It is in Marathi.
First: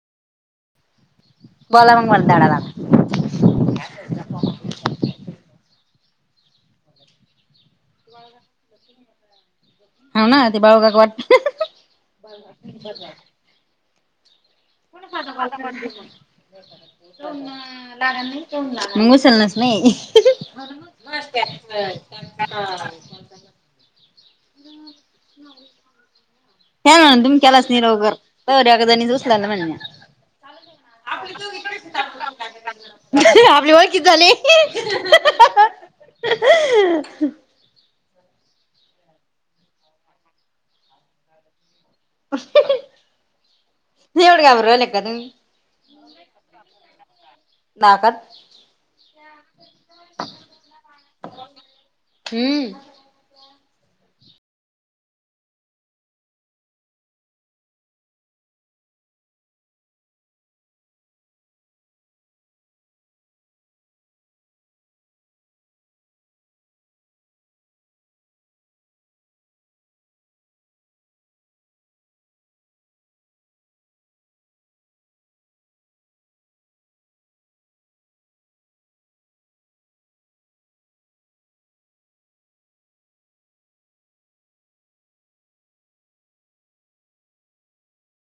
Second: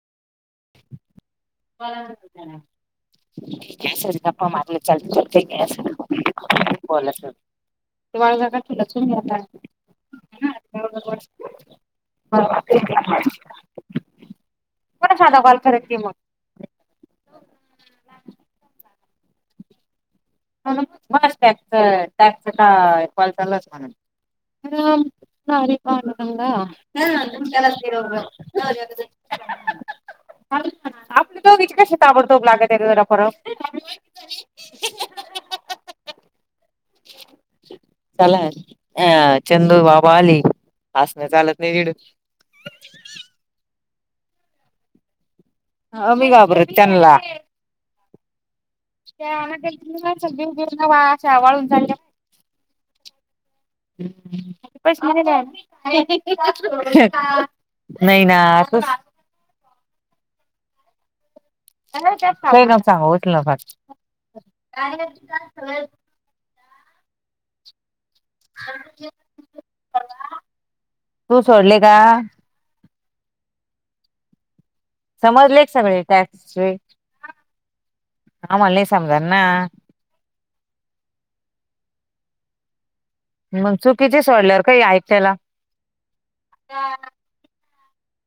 बोला मग मला ब धडा लाग [unintelligible] ॅ गप्पा मारले चलतेते ग ब [unintelligible] ते वाळगा का तुला तता हो ना ते बाळूकाका वाट ब ब साधा कॉल करत क मग मग उचलणारच नाही. बर टॅक्च टॅक्सच काय. ल [unintelligible] हा म्हणून तुम्ही नम केलाच कलास. नाही लवकर तवर एका जणीच उचलायला म्हणल्या आप दोघ कशी ताबडतोब लागतला जरा फरक आपली ओळखीच [inaudible] चला, अ चंदू बाबा आले, हसणे चालत नाही निड एवढ गाबर ले का तुमी. मी नाही गाबरत तनला. नाकात त्याुही घीऊ घेऊ न असे वाळून चालले. हम्म प नाही. नाही ना असंच. ना सांगच ना फ तू सोडले का. समजले सगळे टॅक्सचे आम्हाला नाही समजणार ना. मग चुकीचे स वाडल्या काही क त्याला